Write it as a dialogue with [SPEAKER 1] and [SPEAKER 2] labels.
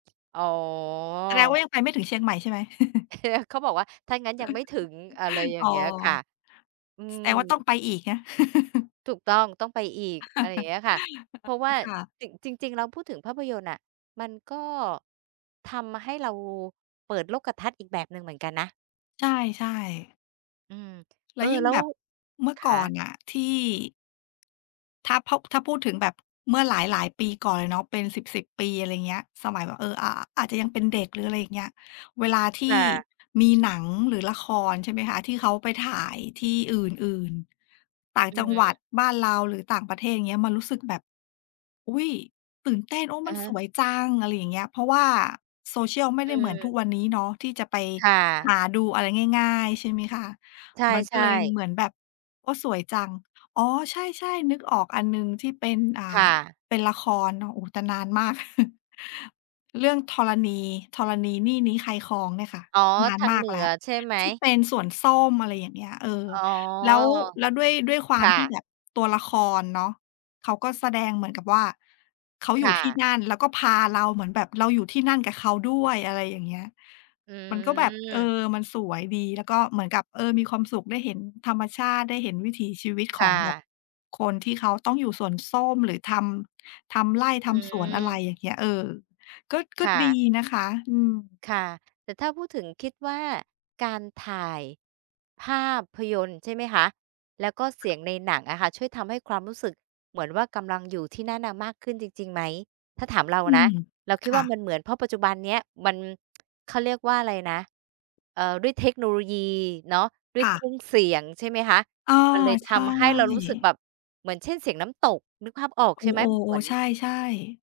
[SPEAKER 1] อ๋
[SPEAKER 2] แสดงว่
[SPEAKER 1] อ
[SPEAKER 2] ายังไปไม่ถึงเชียงใหม่ใช่ไหม?
[SPEAKER 1] เขาบอกว่าถ้างั้นยังไม่ถึง อะไรอย่
[SPEAKER 2] อ
[SPEAKER 1] า
[SPEAKER 2] ๋อ
[SPEAKER 1] งเงี้ยค่ะ อื
[SPEAKER 2] แสดง
[SPEAKER 1] อ
[SPEAKER 2] ว่าต้องไปอีกนะ?
[SPEAKER 1] ถูกต้อง ต้องไปอีก อะไรอย่างเงี้ยค่ะ เพราะว
[SPEAKER 2] อ
[SPEAKER 1] ่
[SPEAKER 2] ๋อ
[SPEAKER 1] า
[SPEAKER 2] ค่ะ
[SPEAKER 1] จริง จริง ๆ แล้วพูดถึงภาพยนตร์น่ะ มันก็ทำให้เราเปิดโลกทัศน์อีกแบบหนึ่งเหมือนกันนะ
[SPEAKER 2] ใช่ ๆ
[SPEAKER 1] อืม
[SPEAKER 2] แล
[SPEAKER 1] เอ
[SPEAKER 2] ้ว
[SPEAKER 1] อ
[SPEAKER 2] ยิ่ง
[SPEAKER 1] แล้
[SPEAKER 2] แบ
[SPEAKER 1] ว
[SPEAKER 2] บ เมื่อ
[SPEAKER 1] ค
[SPEAKER 2] ก่อน
[SPEAKER 1] ะ
[SPEAKER 2] น่ะที่ ถ้า พ ถ้าพูดถึงแบบเมื่อหลาย ๆ ปีก่อนเลยเนาะ เป็นสิบ ๆ ปี อะไรเงี้ย สมัยแบบ เอ่อ อ่า อาจจะยังเป็นเด็ก หรืออะไรอย่างเงี้ย เวลาท
[SPEAKER 1] ค
[SPEAKER 2] ี่
[SPEAKER 1] ่ะ
[SPEAKER 2] มีหนังหรือละคร ใช่ไหมคะ? ที่เขาไปถ่ายที่อื่น ๆ ต่าง
[SPEAKER 1] อื
[SPEAKER 2] จังหวั
[SPEAKER 1] ม
[SPEAKER 2] ดบ้านเรา หรือต่างประเทศ อย่างเงี้ย มันรู้สึกแบบ อุ๊ย! ตื่นเต้น โอ้
[SPEAKER 1] อ
[SPEAKER 2] มั
[SPEAKER 1] ะ
[SPEAKER 2] น
[SPEAKER 1] ฮ
[SPEAKER 2] ส
[SPEAKER 1] ะ
[SPEAKER 2] วยจัง อะไรอย่างเงี้ย เพราะว่าโซเชียลไม่
[SPEAKER 1] อ
[SPEAKER 2] ได้เหมือนทุก
[SPEAKER 1] ืม
[SPEAKER 2] วันนี้เนาะที่จะไป
[SPEAKER 1] ค่
[SPEAKER 2] ห
[SPEAKER 1] ะ
[SPEAKER 2] าดูอะไรง่าย ๆ ใช่ไหมคะ?
[SPEAKER 1] ใช
[SPEAKER 2] มันก็
[SPEAKER 1] ่
[SPEAKER 2] เลย
[SPEAKER 1] ๆ
[SPEAKER 2] เหมือนแบบ โอ้ สวยจัง อ๋อ ใช่ ๆ นึกออกอันหนึ่งที่เป็น อ่า
[SPEAKER 1] ค่ะ
[SPEAKER 2] เป็นละครเนาะ โอ้ แต่นานมาก เรื่องธรณี ธรณีนี่นี้ใครครองเนี่ยค่ะ
[SPEAKER 1] อ๋อ
[SPEAKER 2] นาน
[SPEAKER 1] ทา
[SPEAKER 2] ม
[SPEAKER 1] ง
[SPEAKER 2] า
[SPEAKER 1] เ
[SPEAKER 2] ก
[SPEAKER 1] หนื
[SPEAKER 2] แล
[SPEAKER 1] อ
[SPEAKER 2] ้ว
[SPEAKER 1] ใช่ไหม?
[SPEAKER 2] ที่เป็นส่วนส้ม อะไรอย่างเงี้ย เออ
[SPEAKER 1] อ๋อ
[SPEAKER 2] แล้ว แล้วด้วย ด้วยคว
[SPEAKER 1] ค
[SPEAKER 2] าม
[SPEAKER 1] ่
[SPEAKER 2] ที่
[SPEAKER 1] ะ
[SPEAKER 2] แบบตัวละครเนาะ เขาก็แสดงเหมือนกับว่า เขาอ
[SPEAKER 1] ค
[SPEAKER 2] ยู่
[SPEAKER 1] ่
[SPEAKER 2] ที่
[SPEAKER 1] ะ
[SPEAKER 2] นั่น แล้วก็พาเราเหมือนแบบ เราอยู่ที่นั่นกับเขาด้วย อะไรอย่างเงี้ย
[SPEAKER 1] อื
[SPEAKER 2] มันก็แบบ เอ
[SPEAKER 1] อ
[SPEAKER 2] อ มันสวยดี แล้วก็เหมือนกับ เออ มีความสุขได้เห็นธรรมชาติ ได้เห็นวิถีชีวิต
[SPEAKER 1] ค
[SPEAKER 2] ขอ
[SPEAKER 1] ่
[SPEAKER 2] งแบบ
[SPEAKER 1] ะ
[SPEAKER 2] คนที่เขาต้องอยู่สวนส้ม หรือทำ ทำไร่ท
[SPEAKER 1] อื
[SPEAKER 2] ำสวน อะไร
[SPEAKER 1] อ
[SPEAKER 2] อย่างเงี้ย เออ ก็ ก็
[SPEAKER 1] ค่
[SPEAKER 2] ด
[SPEAKER 1] ะ
[SPEAKER 2] ีนะคะ อือ
[SPEAKER 1] ค่ะ แต่ถ้าพูดถึง คิดว่าการถ่าย ภาพยนตร์ใช่ไหมคะ? แล้วก็เสียงในหนังอะค่ะ ช่วยทำให้ความรู้สึกเหมือนว่ากำลังอยู่ที่นั่นน่ะมากขึ้นจริง ๆ ไหม? ถ้าถามเรา
[SPEAKER 2] อื
[SPEAKER 1] นะ
[SPEAKER 2] ม
[SPEAKER 1] เราคิ
[SPEAKER 2] ค
[SPEAKER 1] ด
[SPEAKER 2] ่
[SPEAKER 1] ว่า
[SPEAKER 2] ะ
[SPEAKER 1] มันเหมือน เพราะปัจจุบันนี้ มัน เขาเรียกว่าอะไรนะ? เอ่อ ด้วยเทคโนโลยีเนาะ ด้ว
[SPEAKER 2] ค
[SPEAKER 1] ย
[SPEAKER 2] ่
[SPEAKER 1] เค
[SPEAKER 2] ะ
[SPEAKER 1] รื่องเสียง ใช่ไหมคะ?
[SPEAKER 2] เออ
[SPEAKER 1] มันเลย
[SPEAKER 2] ใ
[SPEAKER 1] ท
[SPEAKER 2] ช
[SPEAKER 1] ำให้เรารู้สึก
[SPEAKER 2] ่
[SPEAKER 1] แบบเหมือน เช่น เสียงน้ำตก นึกภาพออก
[SPEAKER 2] โอ
[SPEAKER 1] ใช่ไหม?
[SPEAKER 2] ๆ โ
[SPEAKER 1] เ
[SPEAKER 2] อ
[SPEAKER 1] หมือน
[SPEAKER 2] ใช่ ๆ